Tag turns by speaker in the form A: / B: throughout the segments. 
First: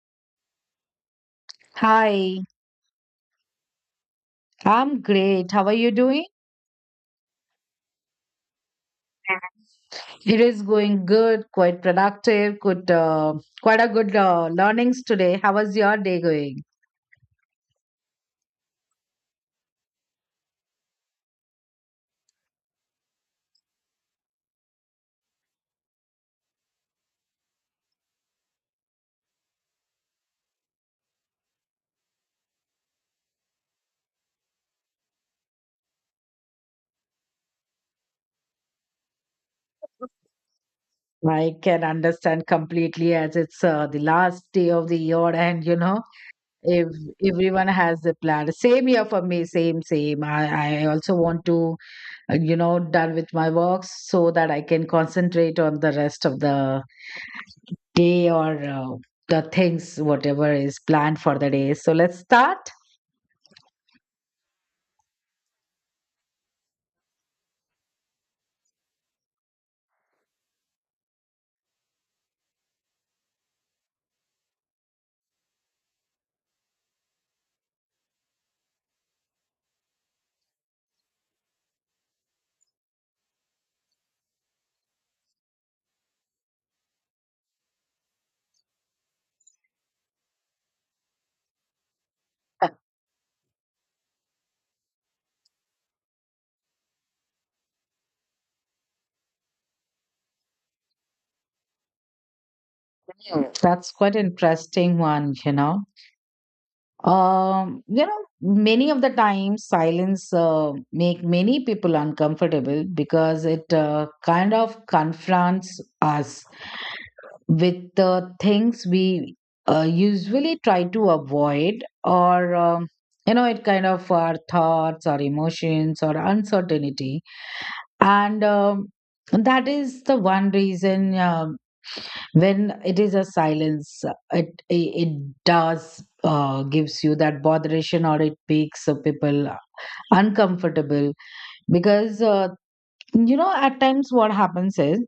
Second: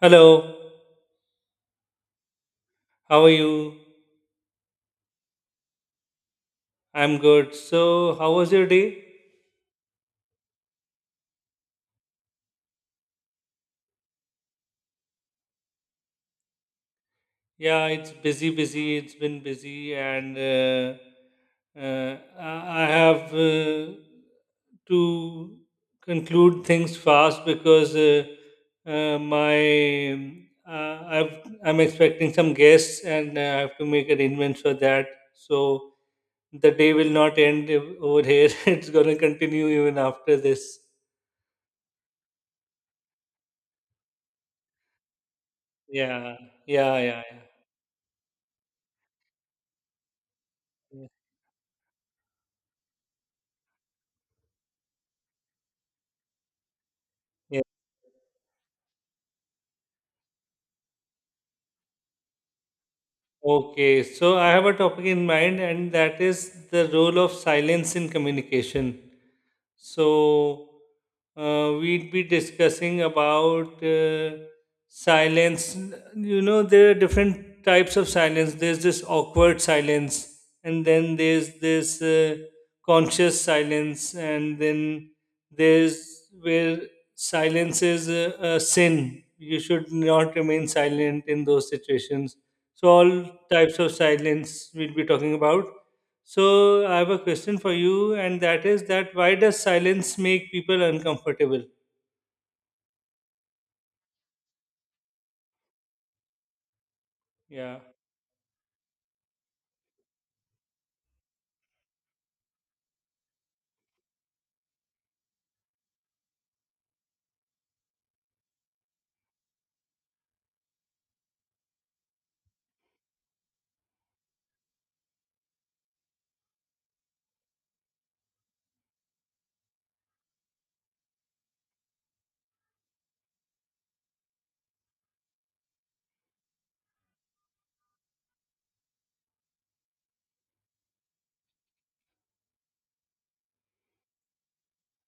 A: Hello,
B: Hi,
A: how are you?
B: I'm great. How are you doing?
A: I'm good. So, how was your day?
B: It is going good, quite productive, good, quite a good learnings today. How was your day going?
A: Yeah, it's busy, busy. It's been busy, and I have to conclude things fast because my uh, I've, I'm expecting some guests, and I have to make arrangements for that. So the day will not over here. It's gonna continue even after this.
B: I can understand completely as it's the last day of the year, and
A: Yeah,
B: if
A: yeah, yeah, yeah.
B: everyone has a plan. Same here for me, same. I also want to, done with my works so that I can concentrate on the rest of the
A: Yeah.
B: day or the things, whatever is planned for the day. So let's start.
A: Okay. So I have a topic in mind, and that is the role of silence in communication. So we'd be discussing about silence. You know, there are different types of silence. There's this awkward silence, and then there's this conscious silence, and then there's where silence is a sin. You should not remain silent in those situations. So all types of silence we'll be talking about. So I have a question for you, and that is that why does silence make people uncomfortable?
B: That's quite interesting one, you know.
A: Yeah.
B: Many of the times silence make many people uncomfortable because it kind of confronts us with the things we usually try to avoid or you know it kind of our thoughts or emotions or uncertainty and that is the one reason. When it is a silence, it does gives you that botheration, or it makes people uncomfortable because you know, at times what happens is,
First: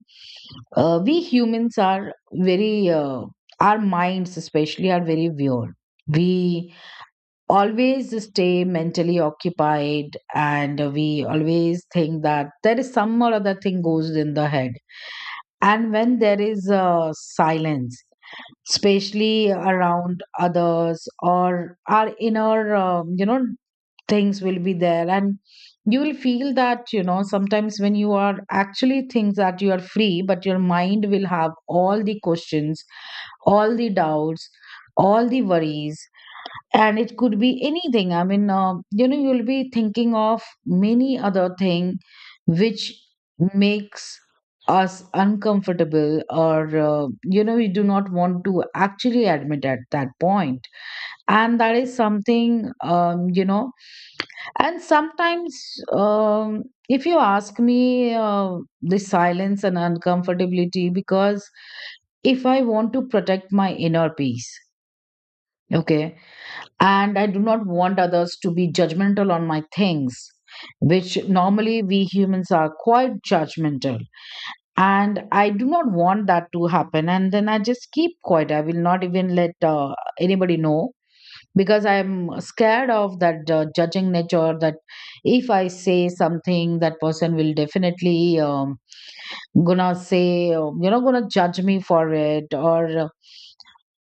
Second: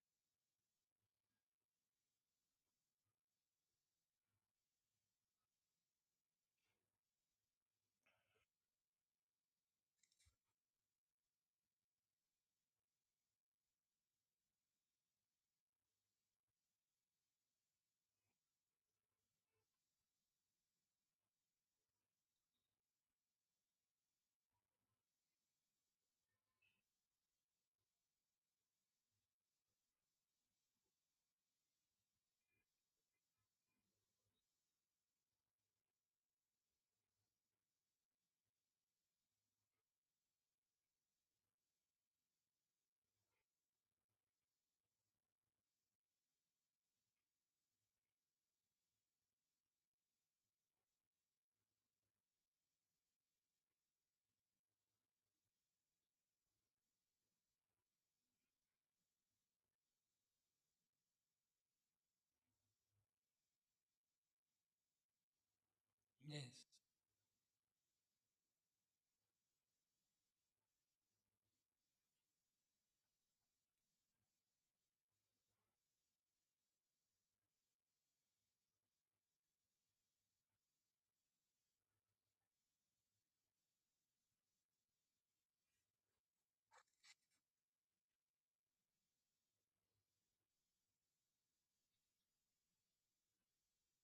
B: we humans are very our minds especially are very weird. We always stay mentally occupied, and we always think that there is some or other thing goes in the head. And when there is silence, especially around others or our inner, things will be there. And you will feel that, you know, sometimes when you are actually things that you are free, but your mind will have all the questions, all the doubts, all the worries, and it could be anything. I mean, you'll be thinking of many other thing which makes us uncomfortable, or we do not want to actually admit at that point. And that is something, um, you know and sometimes, um, if you ask me, the silence and uncomfortability, because if I want to protect my inner peace, okay, and I do not want others to be judgmental on my things, which normally we humans are quite judgmental. And I do not want that to happen. And then I just keep quiet. I will not even let anybody know because I'm scared of that judging nature. That if I say something, that person will definitely gonna say, gonna judge me for it, or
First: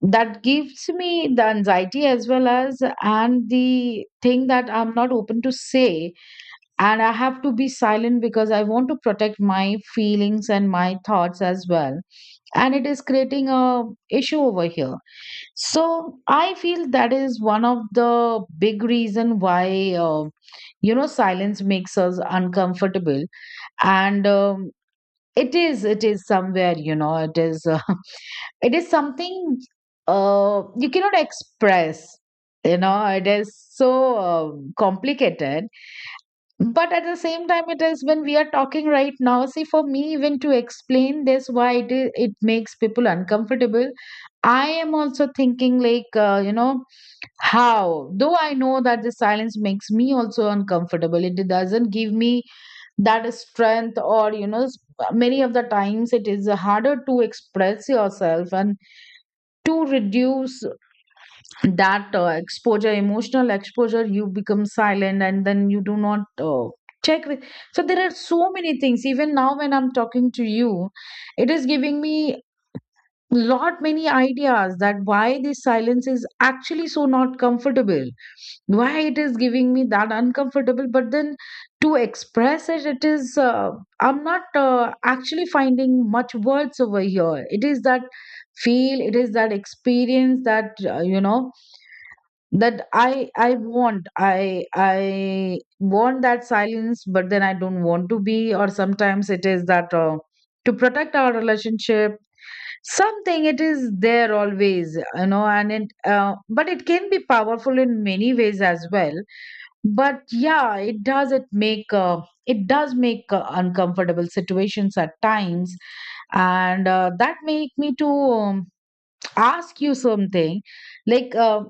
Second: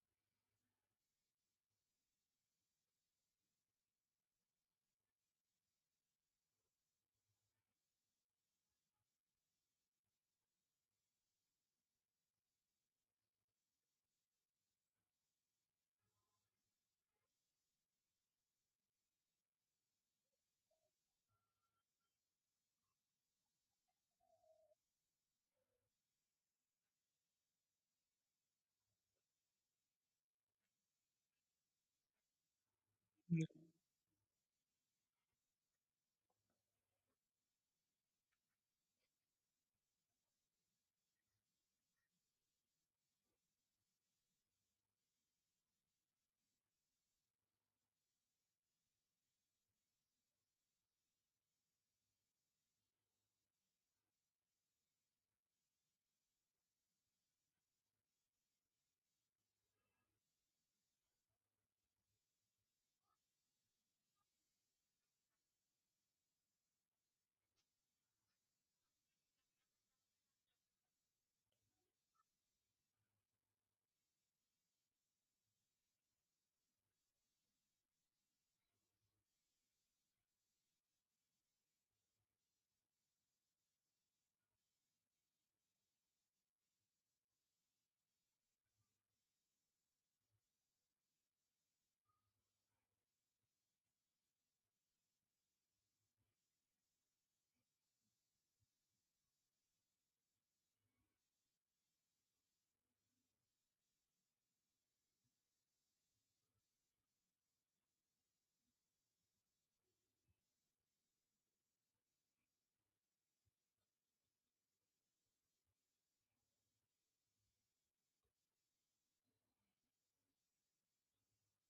B: that gives me the anxiety, as well as, and the thing that I'm not open to say, and I have to be silent because I want to protect my feelings and my thoughts as well. And it is creating a issue over here. So I feel that is one of the big reason why, uh, silence makes us uncomfortable. And it is somewhere, you know, it is it is something, you cannot express, you know, it is so uh, complicated. But at the same time, it is, when we are talking right now, see, for me, even to explain this, why it is, it makes people uncomfortable, I am also thinking like, how, though I know that the silence makes me also uncomfortable, it doesn't give me that strength, or many of the times it is harder to express yourself, and to reduce that exposure emotional exposure, you become silent, and then you do not check with. So there are so many things, even now when I'm talking to you, it is giving me lot many ideas, that why this silence is actually so not comfortable, why it is giving me that uncomfortable. But then to express it, it is I'm not actually finding much words over here. It is that feel, it is that experience, that that I want, I want that silence, but then I don't want to be. Or sometimes it is that to protect our relationship, something it is there always, you know. And it but it can be powerful in many ways as well. But yeah, it does, it make it does make uncomfortable situations at times. And that make me to, ask you something, like,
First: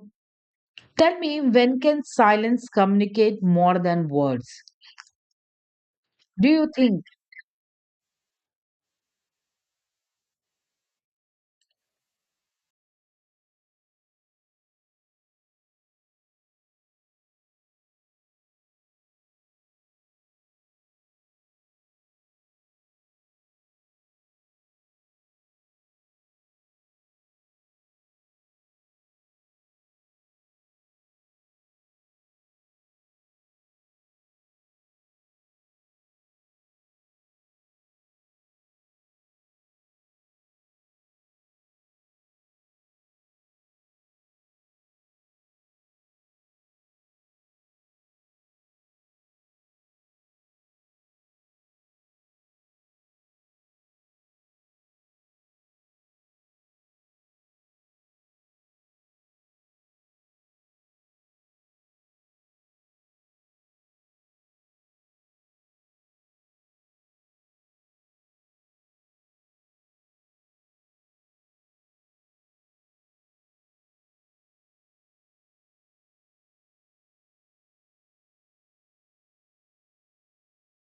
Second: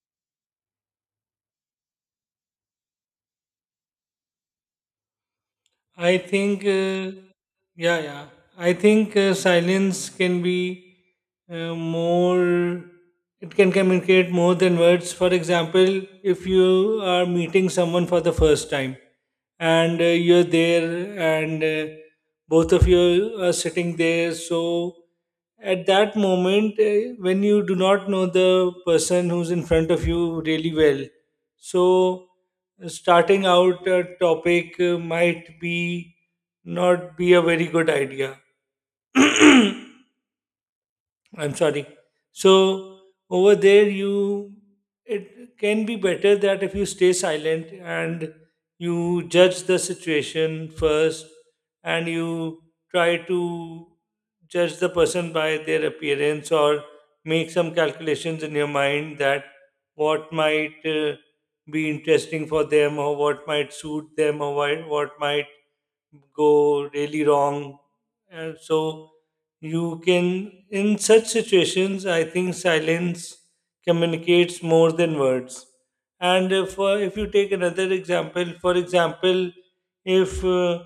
B: tell me, when can silence communicate more than words,
A: I
B: do
A: think,
B: you think?
A: uh, yeah, yeah. I think silence can be uh, more, it can communicate more than words. For example, if you are meeting someone for the first time and you're there, and both of you are sitting there, so at that moment, when you do not know the person who's in front of you really well, so, starting out a topic might be not be a very good idea. I'm sorry. So over there, you it can be better that if you stay silent and you judge the situation first, and you try to judge the person by their appearance or make some calculations in your mind that what might be interesting for them or what might suit them or what might go really wrong. So you can, in such situations, I think silence communicates more than words. And if you take another example, for example, if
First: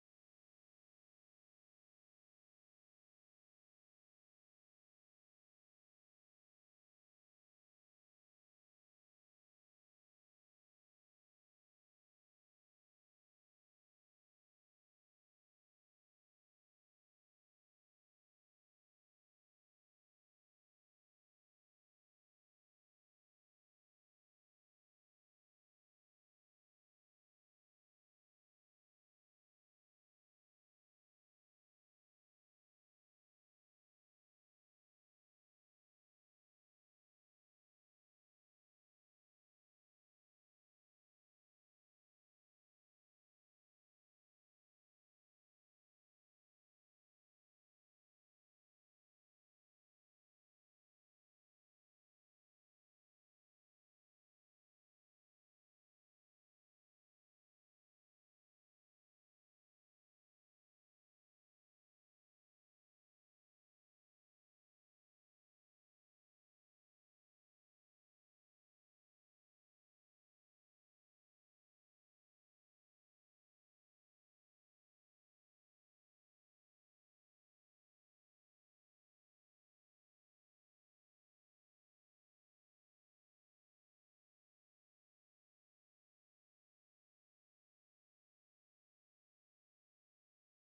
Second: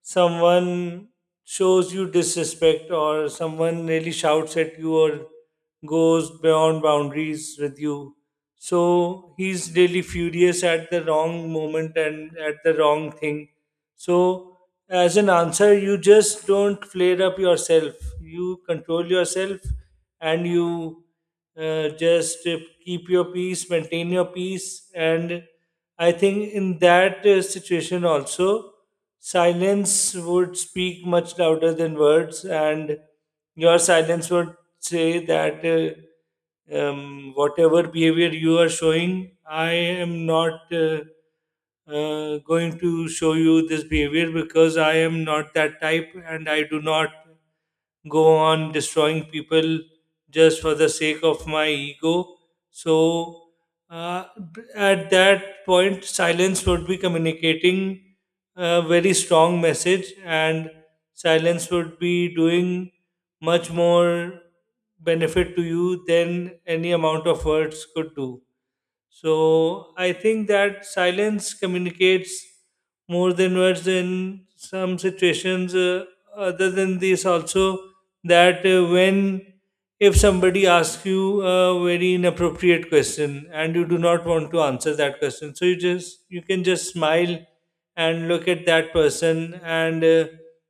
A: someone shows you disrespect or someone really shouts at you or goes beyond boundaries with you, so he's really furious at the wrong moment and at the wrong thing, so, as an answer, you just don't flare up yourself. You control yourself and you just keep your peace, maintain your peace. And I think in that situation also, silence would speak much louder than words, and your silence would say that. Whatever behavior you are showing, I am not going to show you this behavior because I am not that type and I do not go on destroying people just for the sake of my ego. So, uh, at that point, silence would be communicating a very strong message, and silence would be doing much more benefit to you than any amount of words could do. So I think that silence communicates more than words in some situations. Other than this, also that when if somebody asks you a very inappropriate question and you do not want to answer that question, so you can just smile and look at that person and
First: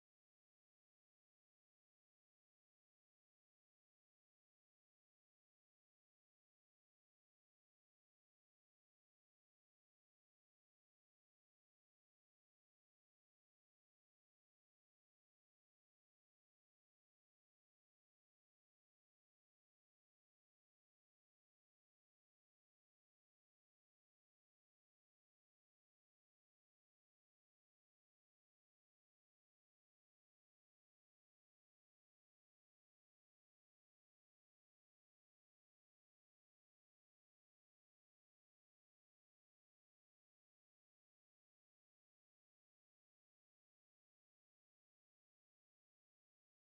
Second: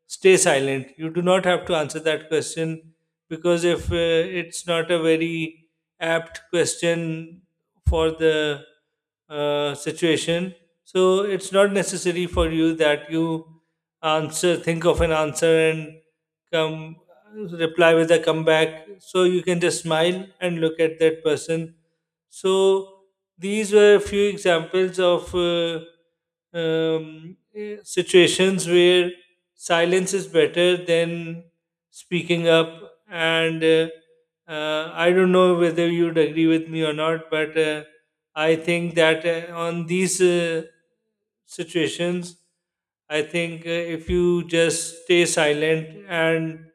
A: stay silent. You do not have to answer that question because if it's not a very apt question for the situation. So it's not necessary for you that you answer, think of an answer, and come reply with a comeback. So you can just smile and look at that person. So these were a few examples of situations where silence is better than speaking up and. I don't know whether you'd agree with me or not, but I think that on these situations, I think if you just stay silent and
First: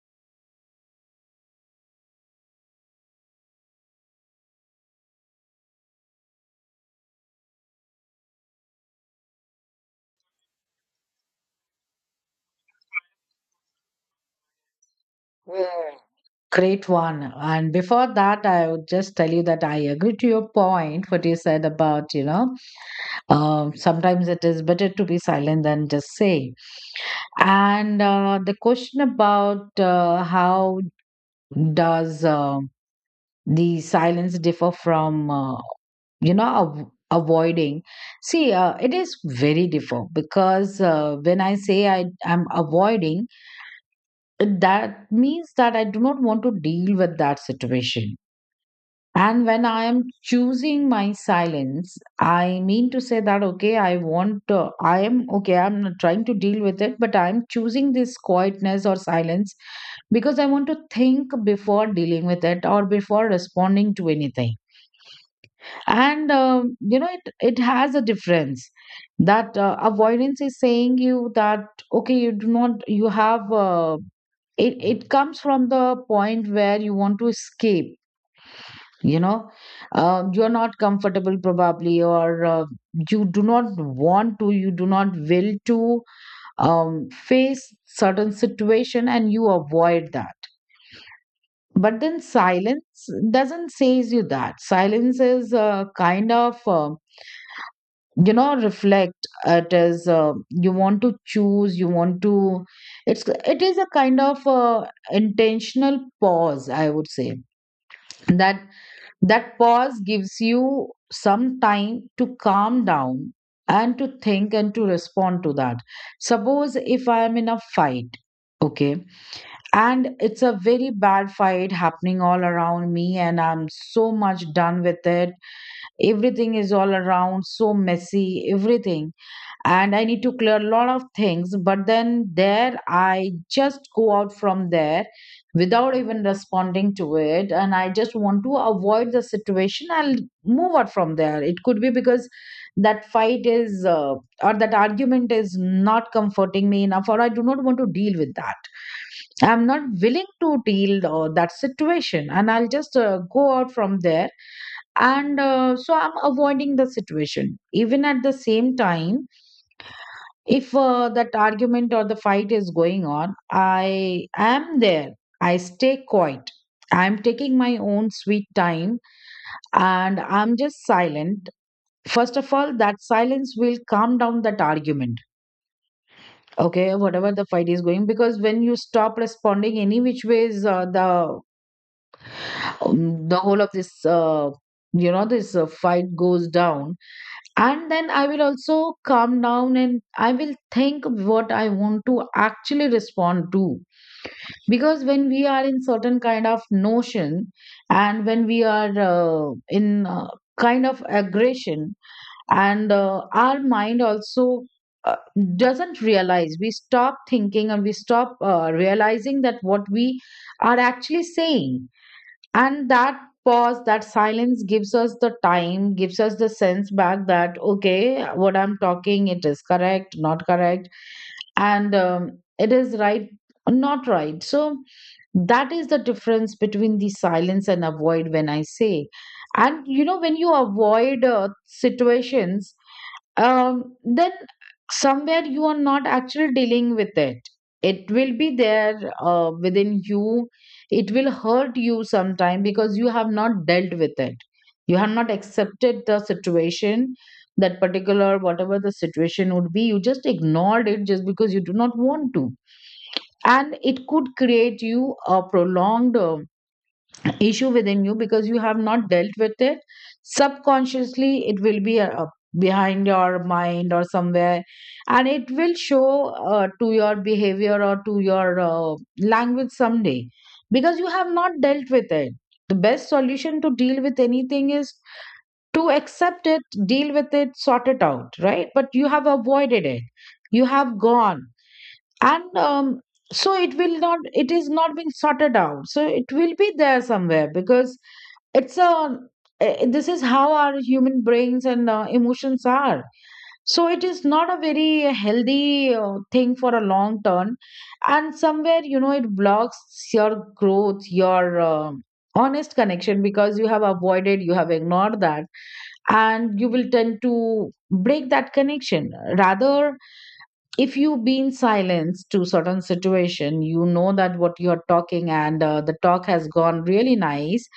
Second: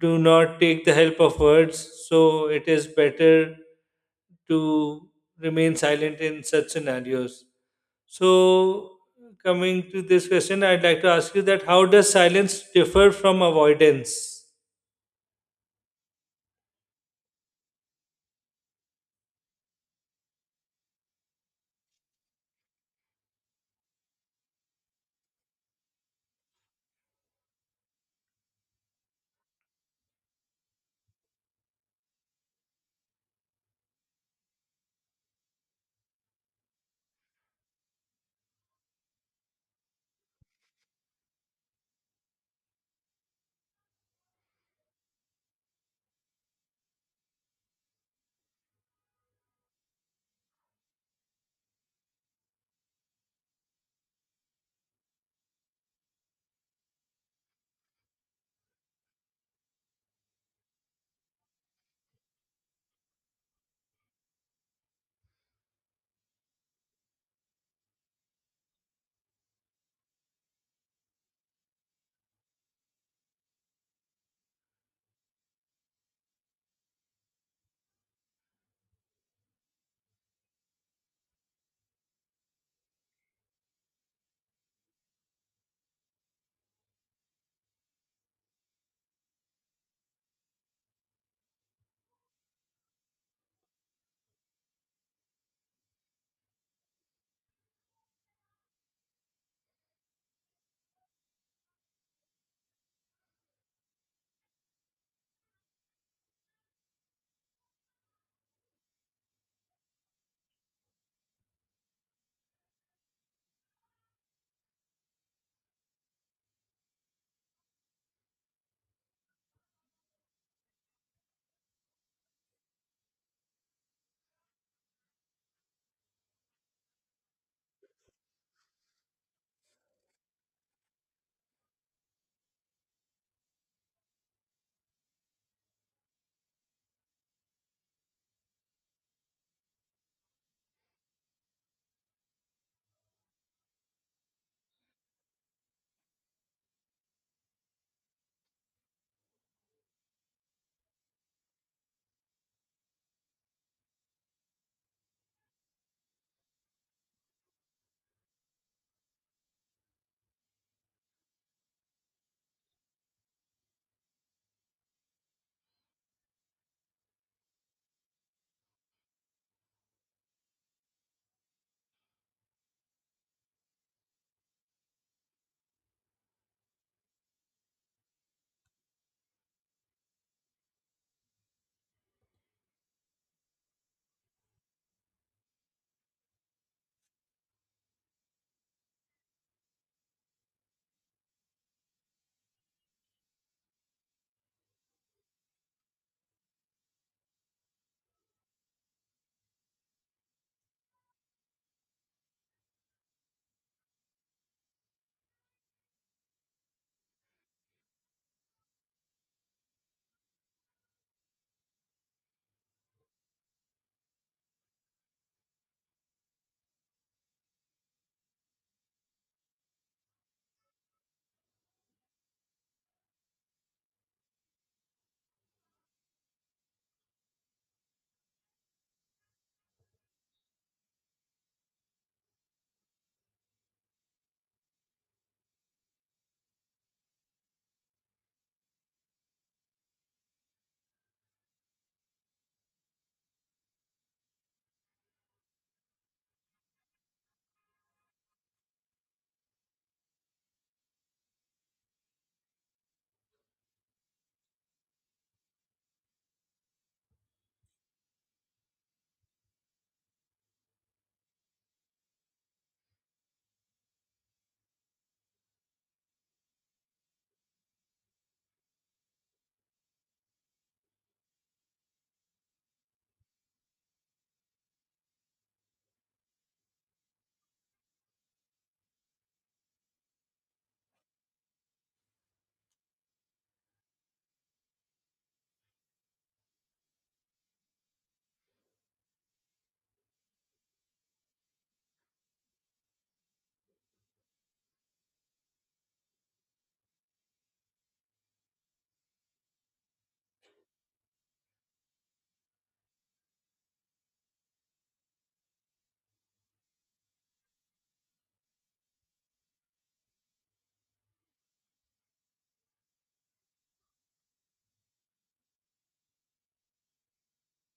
A: do not take the help of words, so it is better to remain silent in such scenarios. So, coming to this question, I'd like to ask you that how does silence differ from avoidance?
B: Hmm. Great one. And before that, I would just tell you that I agree to your point, what you said about, you know, sometimes it is better to be silent than just saying. And the question about how does the silence differ from avoiding, see it is very different, because when I say I am avoiding, that means that I do not want to deal with that situation. And when I am choosing my silence, I mean to say that, okay, I want, I am, okay, I'm not trying to deal with it, but I'm choosing this quietness or silence because I want to think before dealing with it or before responding to anything. And, it, it has a difference, that avoidance is saying you that, okay, you do not, you have, it, it comes from the point where you want to escape, you know, you're not comfortable probably, or you do not want to, you do not will to, face certain situation, and you avoid that. But then silence doesn't says you that. Silence is a kind of reflect, it is you want to choose, you want to, it is a kind of intentional pause, I would say. That That pause gives you some time to calm down and to think and to respond to that. Suppose if I am in a fight, okay, and it's a very bad fight happening all around me, and I'm so much done with it. Everything is all around, so messy, everything, and I need to clear a lot of things. But then there, I just go out from there without even responding to it. And I just want to avoid the situation. I'll move out from there. It could be because that fight is, or that argument is not comforting me enough, or I do not want to deal with that. I'm not willing to deal that situation, and I'll just go out from there. And so I'm avoiding the situation. Even at the same time, if that argument or the fight is going on, I am there. I stay quiet. I'm taking my own sweet time, and I'm just silent. First of all, that silence will calm down that argument. Okay, whatever the fight is going, because when you stop responding any which ways, the whole of this, this fight goes down. And then I will also calm down, and I will think what I want to actually respond to. Because when we are in certain kind of notion, and when we are in kind of aggression, and our mind also uh, doesn't realize, we stop thinking and we stop realizing that what we are actually saying. And that pause, that silence, gives us the time, gives us the sense back, that okay, what I'm talking, it is correct, not correct, and it is right or not right. So that is the difference between the silence and avoid. When I say, and you know, when you avoid situations, then somewhere you are not actually dealing with it. It will be there within you. It will hurt you sometime because you have not dealt with it. You have not accepted the situation, that particular, whatever the situation would be. You just ignored it just because you do not want to. And it could create you a prolonged issue within you because you have not dealt with it. Subconsciously it will be behind your mind or somewhere, and it will show, to your behavior or to your language someday, because you have not dealt with it. The best solution to deal with anything is to accept it, deal with it, sort it out, right? But you have avoided it, you have gone, and so it will not it is not being sorted out, so it will be there somewhere. Because it's um, this is how our human brains and emotions are. So it is not a very healthy thing for a long term, and somewhere you know it blocks your growth, your uh, honest connection, because you have avoided, you have ignored that, and you will tend to break that connection rather. If you be in silence to certain situation, you know that what you are talking and the talk has gone really nice,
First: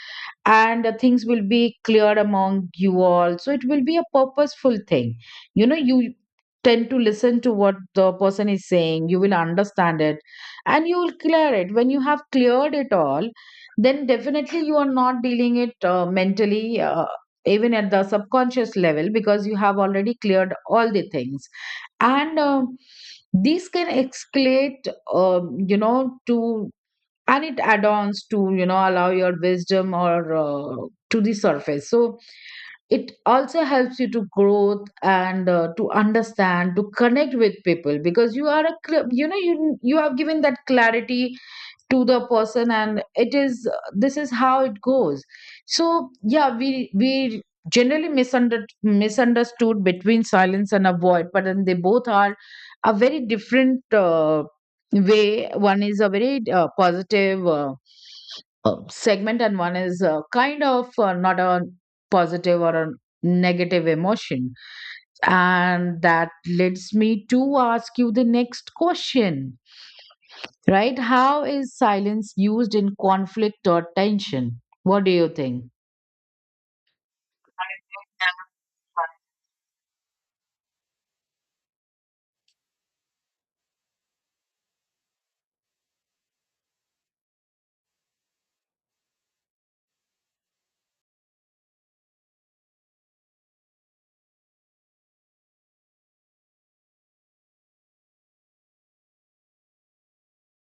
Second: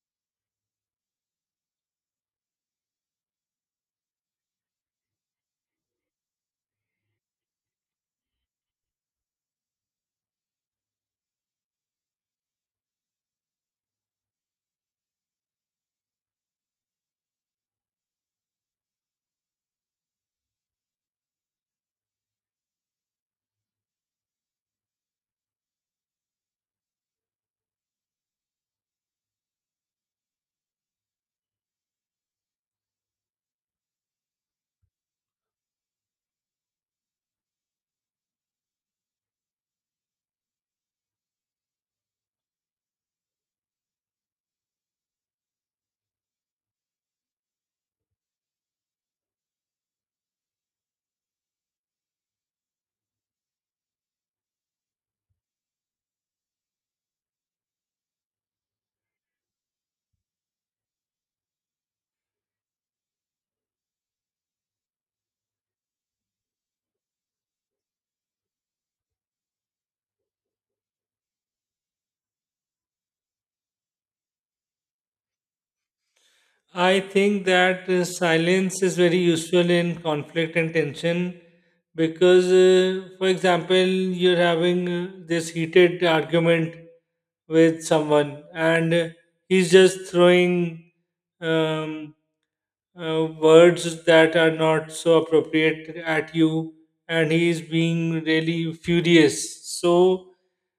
B: and the things will be clear among you all, so it will be a purposeful thing. You know, you tend to listen to what the person is saying, you will understand it, and you will clear it. When you have cleared it all, then definitely you are not dealing it mentally, even at the subconscious level, because you have already cleared all the things. And These can escalate, you know, to, and it add-ons to, you know, allow your wisdom or to the surface. So it also helps you to growth and to understand, to connect with people, because you are a you know, you have given that clarity to the person, and it is, this is how it goes. So yeah, we generally misunderstood between silence and avoid, but then they both are a very different way. One is a very positive segment, and one is kind of not a positive or a negative emotion. And that leads me to ask you the next question. Right? How is silence used in conflict or tension? What do you think?
A: I think that silence is very useful in conflict and tension because, for example, you're having this heated argument with someone, and he's just throwing um, words that are not so appropriate at you, and he is being really furious, so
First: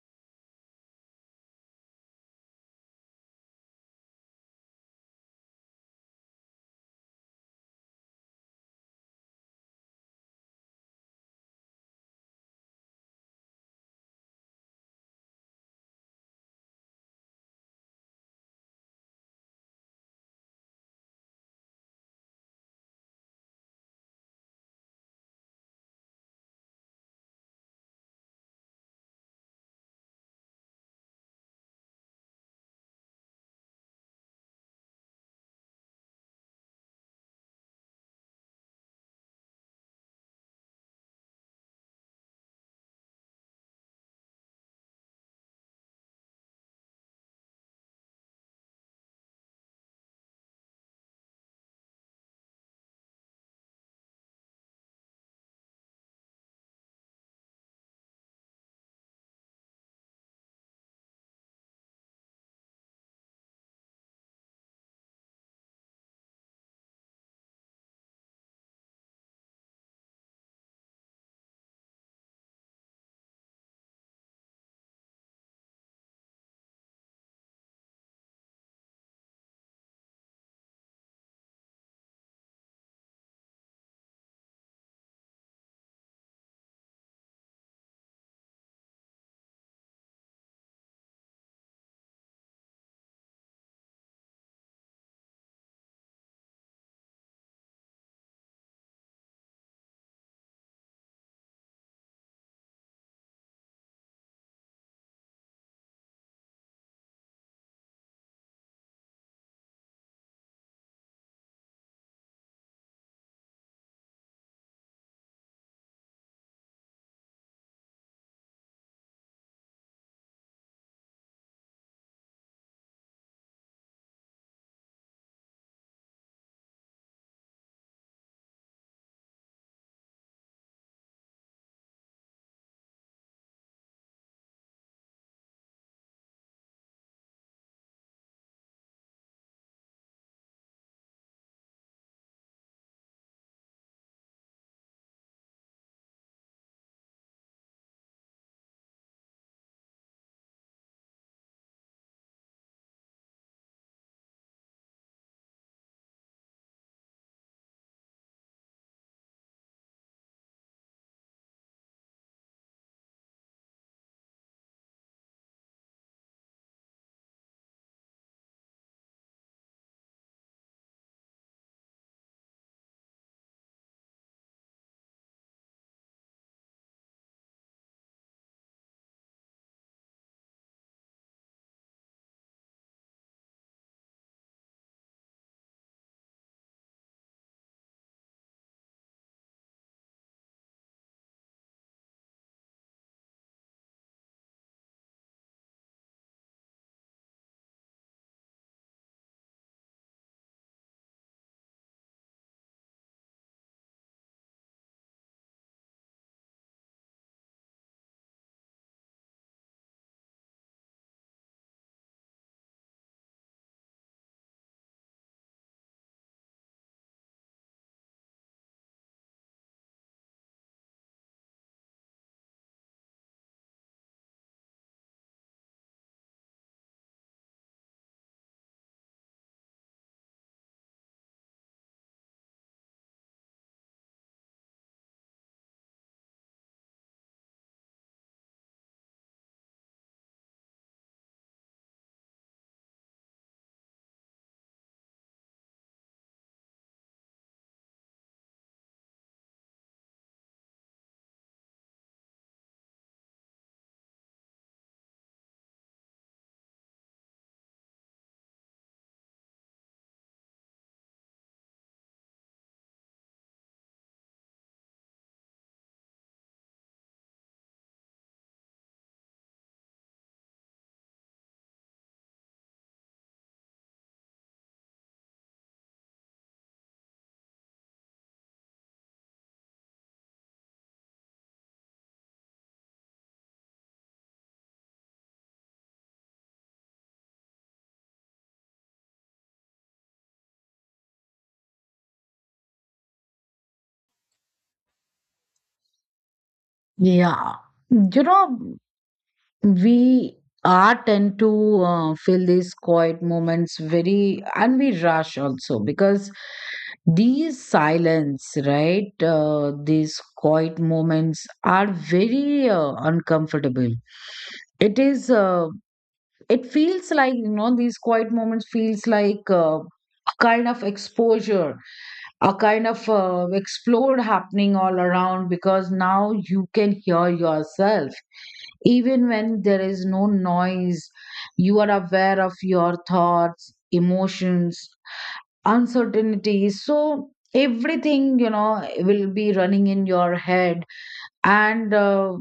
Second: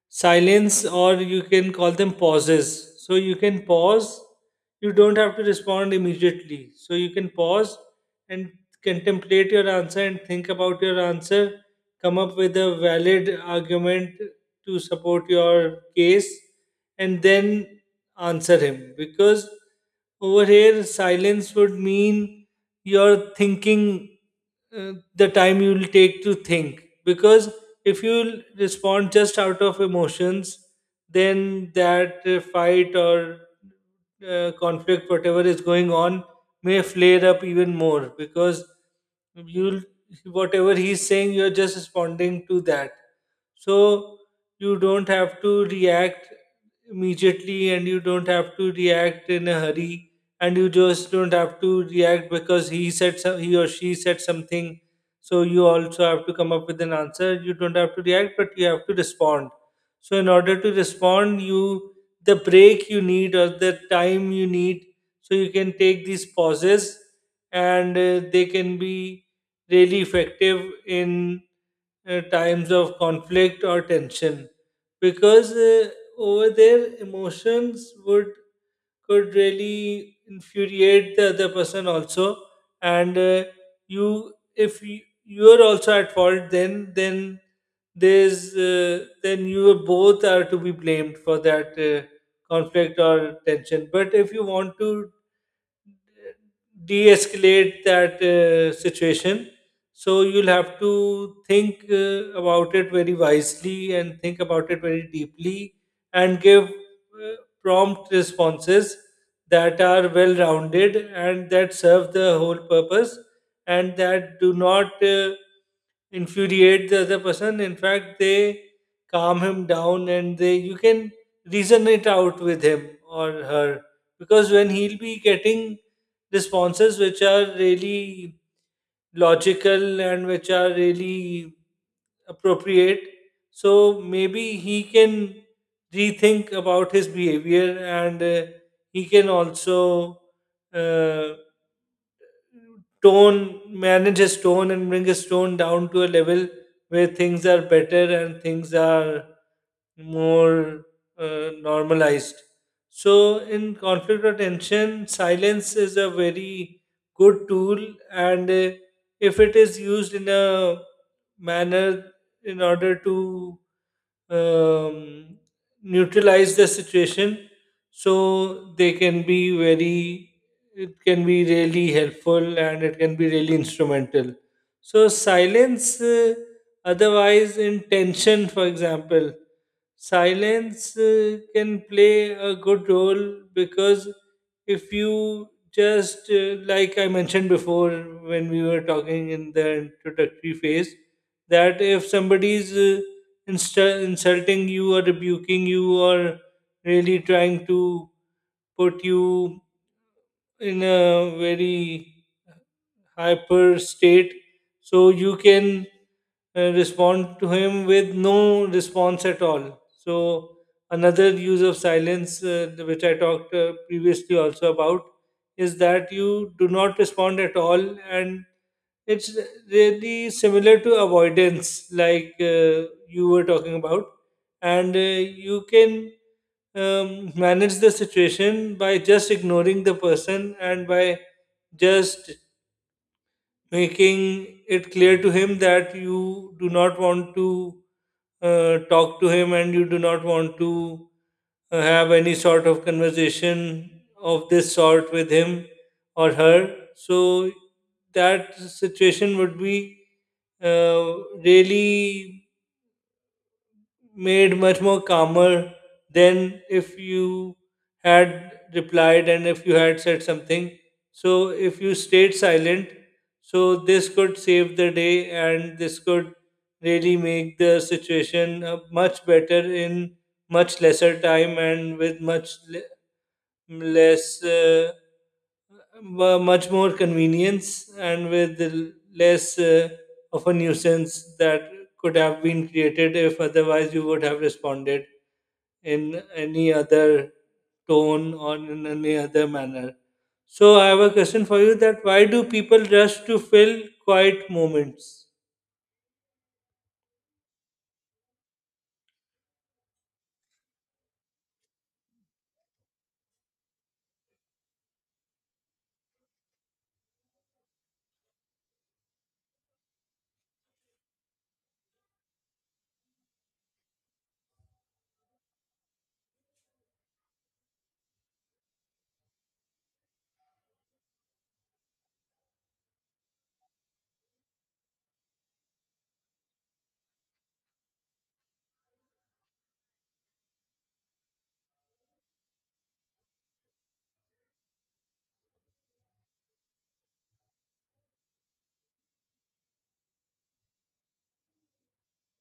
A: silence, or you can call them pauses, so you can pause, you don't have to respond immediately, so you can pause and contemplate your answer and think about your answer, come up with a valid argument to support your case, and then answer him, because over here silence would mean you're thinking, the time you will take to think, because if you respond just out of emotions, then that fight or conflict, whatever is going on, may flare up even more, because you'll, whatever he's saying you're just responding to that. So you don't have to react immediately, and you don't have to react in a hurry, and you just don't have to react because he said so, he or she said something, so you also have to come up with an answer. You don't have to react, but you have to respond. So in order to respond you, the break you need or the time you need, so you can take these pauses, and they can be really effective in times of conflict or tension, because over there emotions would could really infuriate the other person also. And you if you, you are also at fault, then there's then you both are to be blamed for that conflict or tension. But if you want to de-escalate that situation, so you'll have to think about it very wisely and think about it very deeply, and give prompt responses that are well rounded and that serve the whole purpose, and that do not infuriate the other person. In fact they calm him down, and they you can reason it out with him or her, because when he'll be getting responses which are really logical and which are really appropriate. So maybe he can rethink about his behavior, and he can also uh, manage his tone and bring his tone down to a level where things are better and things are more normalized. So, in conflict or tension, silence is a very good tool, and if it is used in a manner in order to um, neutralize the situation, so they can be very, it can be really helpful and it can be really instrumental. So silence otherwise in tension, for example, silence can play a good role, because if you just like I mentioned before when we were talking in the introductory phase, that if somebody's insulting you or rebuking you or really trying to put you in a very hyper state. So you can respond to him with no response at all. So another use of silence, which I talked previously also about, is that you do not respond at all, and it's really similar to avoidance, like you were talking about, and you can manage the situation by just ignoring the person and by just making it clear to him that you do not want to talk to him, and you do not want to have any sort of conversation of this sort with him or her. So that situation would be uh, really made much more calmer than if you had replied and if you had said something. So, if you stayed silent, so this could save the day, and this could really make the situation much better in much lesser time and with less, much more convenience and with less of a nuisance that could have been created if otherwise you would have responded in any other tone or in any other manner. So I have a question for you that why do people rush to fill quiet moments?
B: Yeah. You know, we are tend to feel these quiet moments very, and we rush also because these silence, right? These quiet moments are very uncomfortable. It is uh, it feels like, you know, these quiet moments feels like a kind of exposure, a kind of explode happening all around, because now you can hear yourself even when there is no noise. You are aware of your thoughts, emotions, uncertainties, so everything, you know, will be running in your head. And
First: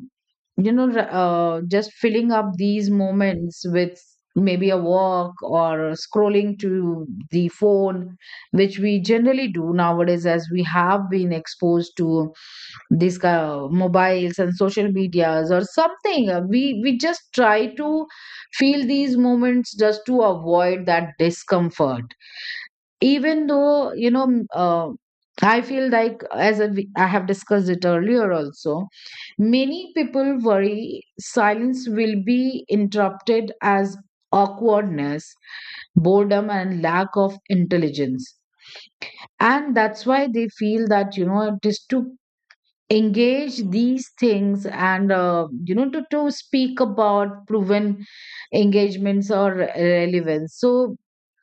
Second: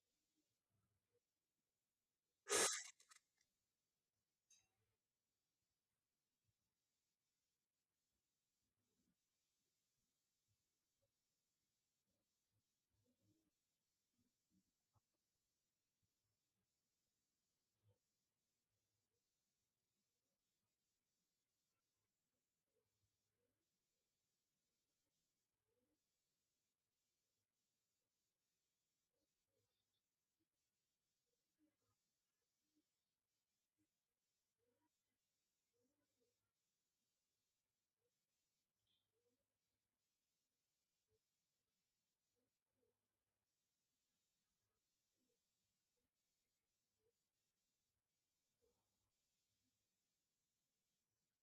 B: you know r- just filling up these moments with maybe a walk or scrolling to the phone, which we generally do nowadays as we have been exposed to these mobiles and social medias or something. We just try to feel these moments just to avoid that discomfort. Even though, you know, I feel like, as a, I have discussed it earlier also, many people worry silence will be interrupted as awkwardness, boredom, and lack of intelligence. And that's why they feel that, you know, it is to engage these things, and you know, to speak about proven engagements or relevance. So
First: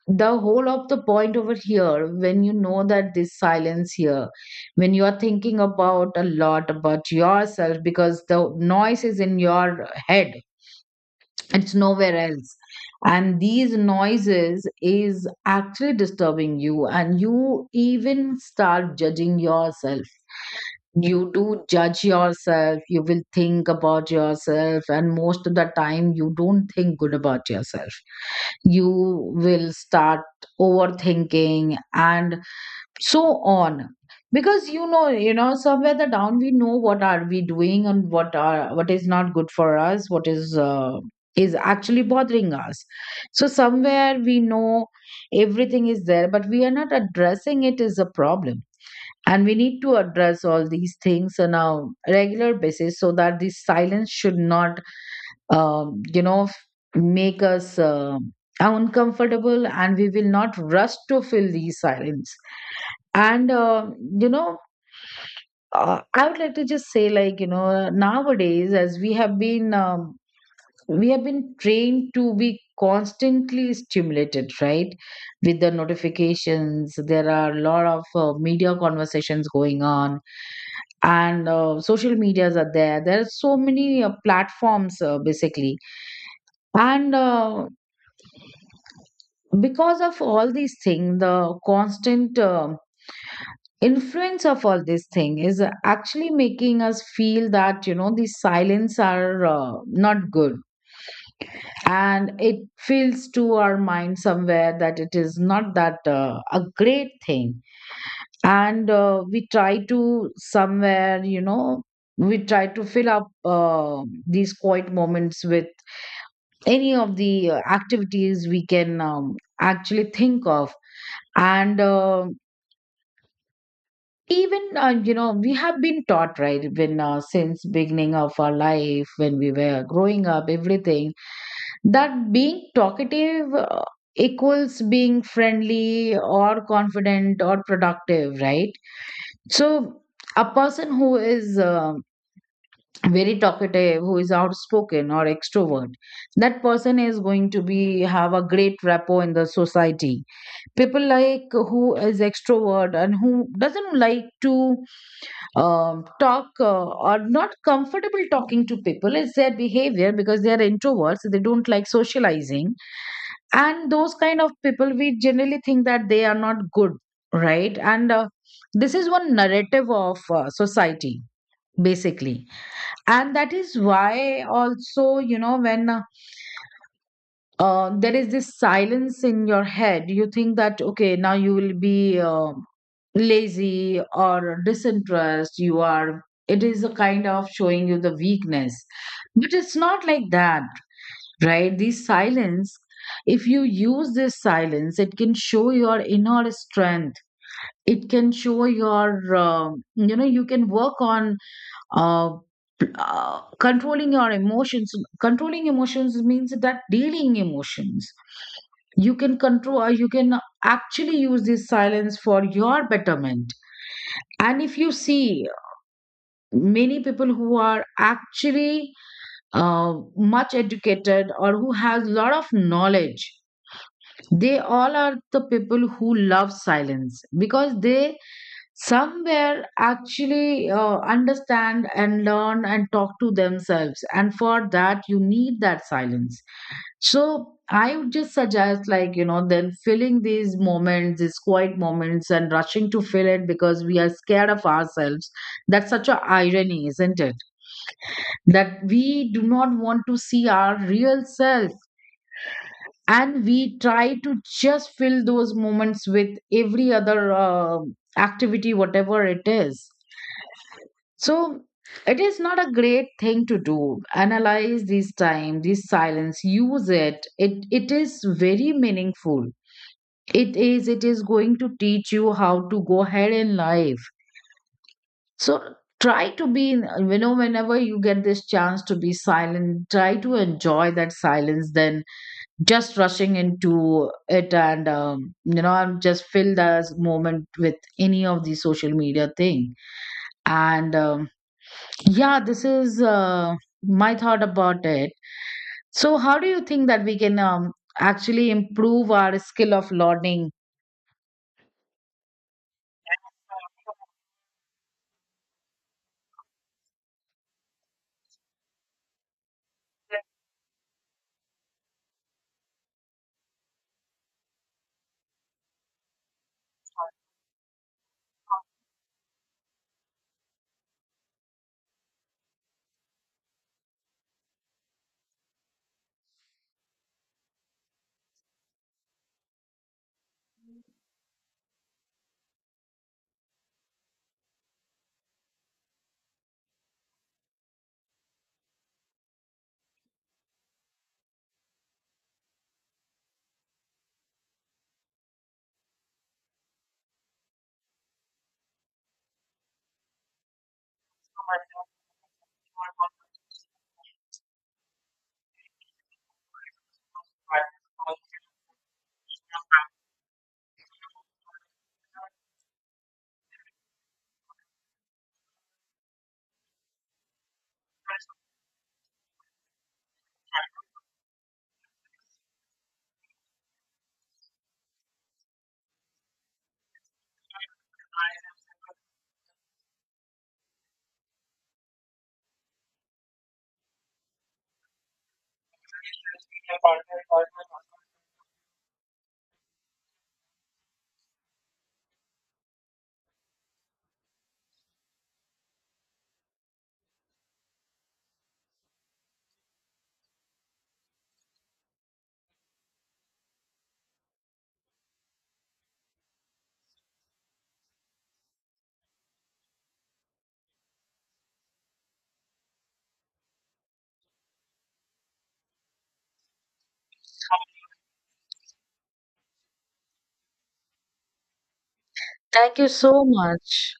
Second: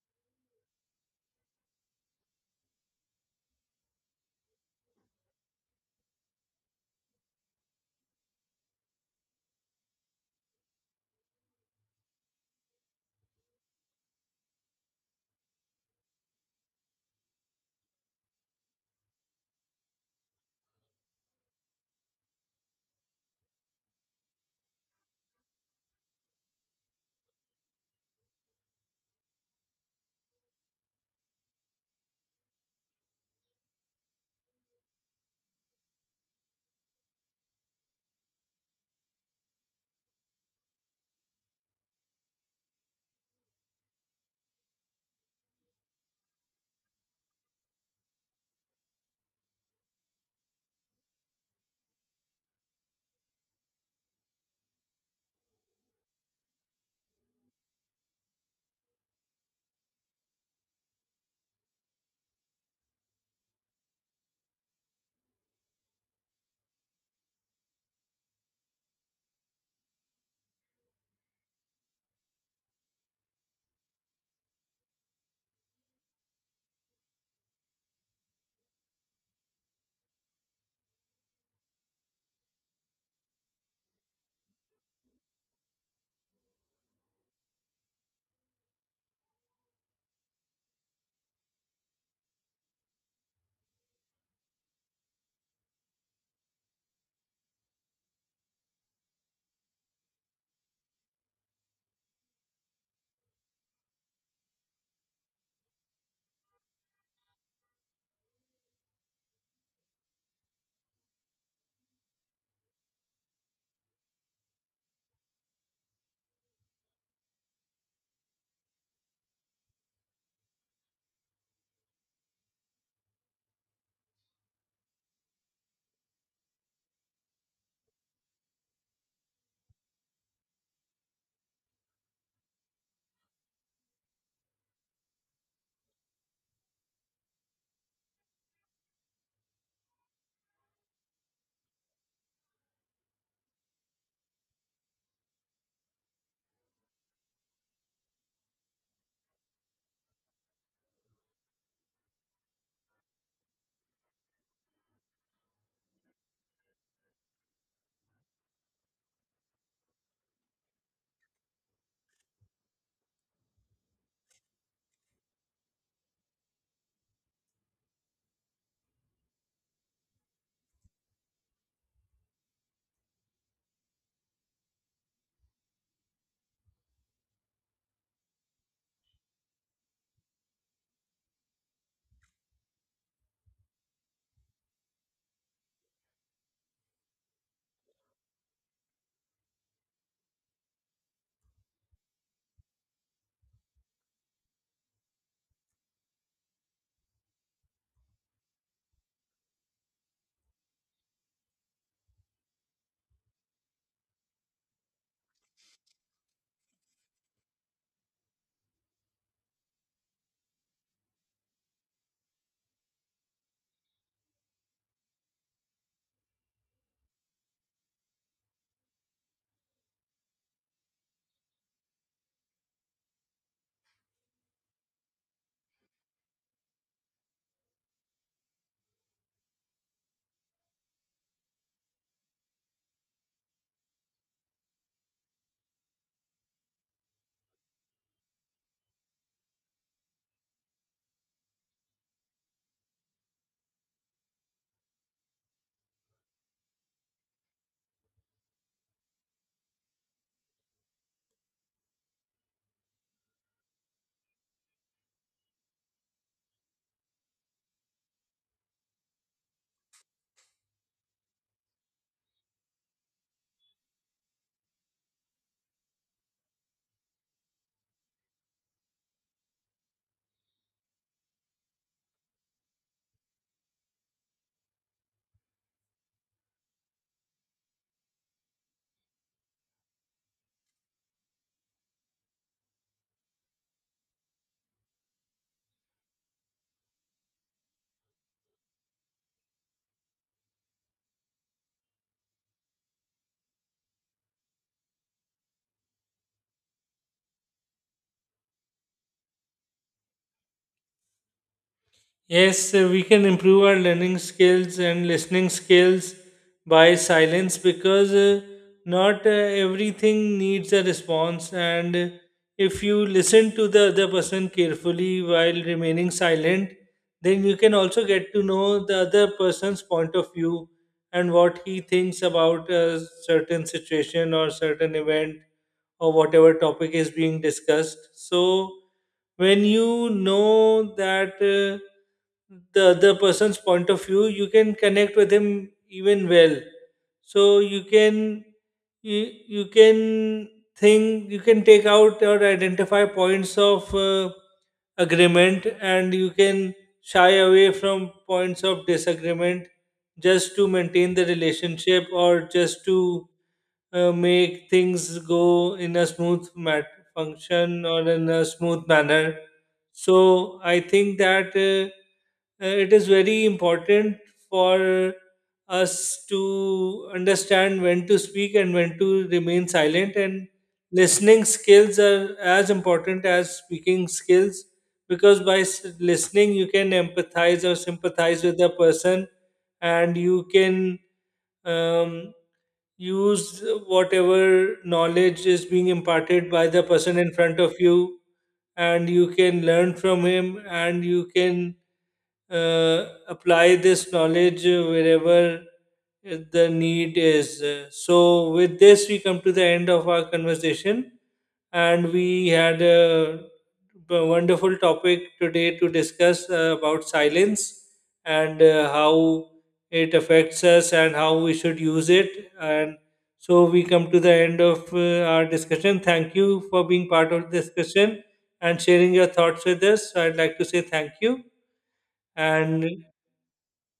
B: the whole of the point over here, when you know that this silence here, when you are thinking about a lot about yourself, because the noise is in your head, it's nowhere else. And these noises is actually disturbing you, and you even start judging yourself. You do judge yourself, you will think about yourself, and most of the time you don't think good about yourself. You will start overthinking, and so on, because you know, you know somewhere the down, we know what are we doing, and what are, what is not good for us, what is actually bothering us. So somewhere we know everything is there, but we are not addressing it as a problem. And we need to address all these things on a regular basis, so that this silence should not, um, you know f- make us uncomfortable, and we will not rush to fill these silence. And You know, I would like to just say, like, you know, nowadays as we have been trained to be constantly stimulated, right, with the notifications. There are a lot of media conversations going on, and social medias are there, there are so many platforms, basically. And because of all these things, the constant influence of all this thing is actually making us feel that, you know, these silence are not good. And it feels to our mind somewhere that it is not that a great thing. And we try to, somewhere, you know, we try to fill up these quiet moments with any of the activities we can actually think of. And even, you know, we have been taught, right, when, since beginning of our life, when we were growing up, everything, that being talkative equals being friendly or confident or productive, right? So a person who is very talkative, who is outspoken or extrovert, that person is going to be have a great rapport in the society. People like who is extrovert, and who doesn't like to talk, or not comfortable talking to people is their behavior because they are introverts. So they don't like socializing, and those kind of people we generally think that they are not good, right? And this is one narrative of society, basically. And that is why also, you know, when there is this silence in your head, you think that okay, now you will be lazy or disinterest, you are, it is a kind of showing you the weakness. But it's not like that, right? These silence, if you use this silence, it can show your inner strength. It can show your you know, you can work on uh, controlling your emotions. Controlling emotions means that dealing emotions, you can control, you can actually use this silence for your betterment. And if you see many people who are actually much educated, or who has a lot of knowledge, they all are the people who love silence, because they somewhere actually understand and learn and talk to themselves, and for that you need that silence. So I would just suggest, like, you know, then filling these moments, these quiet moments, and rushing to fill it, because we are scared of ourselves. That's such a irony, isn't it, that we do not want to see our real self, and we try to just fill those moments with every other activity, whatever it is. So it is not a great thing to do. Analyze this time, this silence, use it. It is very meaningful. It is going to teach you how to go ahead in life. So try to be you know, whenever you get this chance to be silent, try to enjoy that silence than just rushing into it, and you know, and just fill the moment with any of the social media thing. And yeah, this is my thought about it. So how do you think that we can actually improve our skill of learning?
A: Yes, we can improve our learning skills and listening skills by silence, because not everything needs a response. And if you listen to the other person carefully while remaining silent, then you can also get to know the other person's point of view, and what he thinks about a certain situation or certain event or whatever topic is being discussed. So when you know that the other person's point of view, you can connect with him even well. So you, you can think, you can take out or identify points of agreement, and you can shy away from points of disagreement, just to maintain the relationship or just to make things go in a function or in a smooth manner. So I think that it is very important for us to understand when to speak and when to remain silent, and listening skills are as important as speaking skills, because by listening you can empathize or sympathize with the person, and you can um, use whatever knowledge is being imparted by the person in front of you, and you can learn from him and you can apply this knowledge wherever the need is. So, with this, we come to the end of our conversation, and we had a wonderful topic today to discuss about silence, and how it affects us and how we should use it. And so we come to the end of our discussion. Thank you for being part of the discussion and sharing your thoughts with us. I'd like to say thank you.
B: Thank you
A: And
B: so much.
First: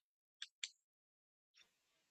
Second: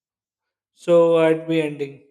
A: so I'd be ending.